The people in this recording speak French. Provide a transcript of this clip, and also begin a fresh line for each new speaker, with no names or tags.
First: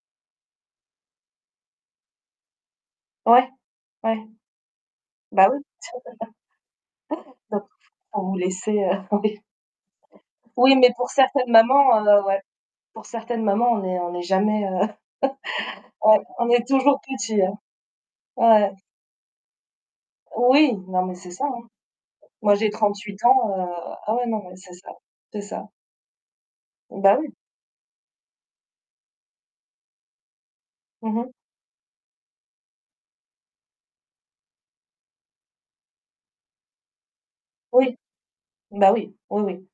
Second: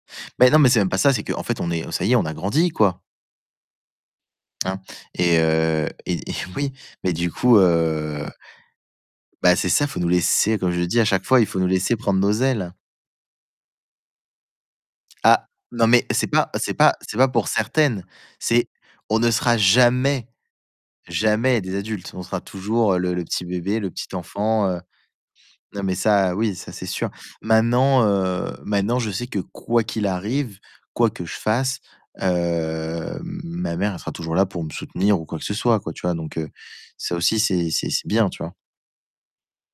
Mais non, c'est même pas ça, c'est qu'en fait, on est, heu, ça y est, on a grandi, quoi.
Ouais, ouais.
Hein et
Bah oui
heu et et oui, mais du coup,
donc faut
heu
vous laisser, heu, oui.
bah c'est ça, faut nous laisser, comme
Oui,
je
mais
dis à
pour
chaque fois: «Il
certaines
faut nous laisser
mamans,
prendre
heu,
nos
ouais.
ailes».
Pour certaines mamans, on n'est on n'est jamais, heu,
Ah, non, mais
ouais,
c'est
on
pas
est
c'est pas
toujours
c'est pas
petits
pour
hein.
certaines, c'est
Ouais.
on sera jamais,
Oui, non, mais c'est ça
jamais
hein.
des adultes, on sera
Moi, j'ai
toujours le
38
le petit
ans, heu,
bébé, le petit
ah ouais, non, mais
enfant,
c'est
heu,
ça c'est ça.
non, mais ça, oui, ça, c'est
Mmh
sûr.
bah oui.
Maintenant, heu, maintenant, je sais que quoi qu'il arrive, quoi
Mmh
que
mh.
je fasse, hem, ma mère sera toujours là pour me soutenir ou quoi que ce soit quoi, tu vois? Donc heu, ça aussi, c'est c'est
Oui,
c'est bien, tu vois?
mmh bah oui. Oui, oui.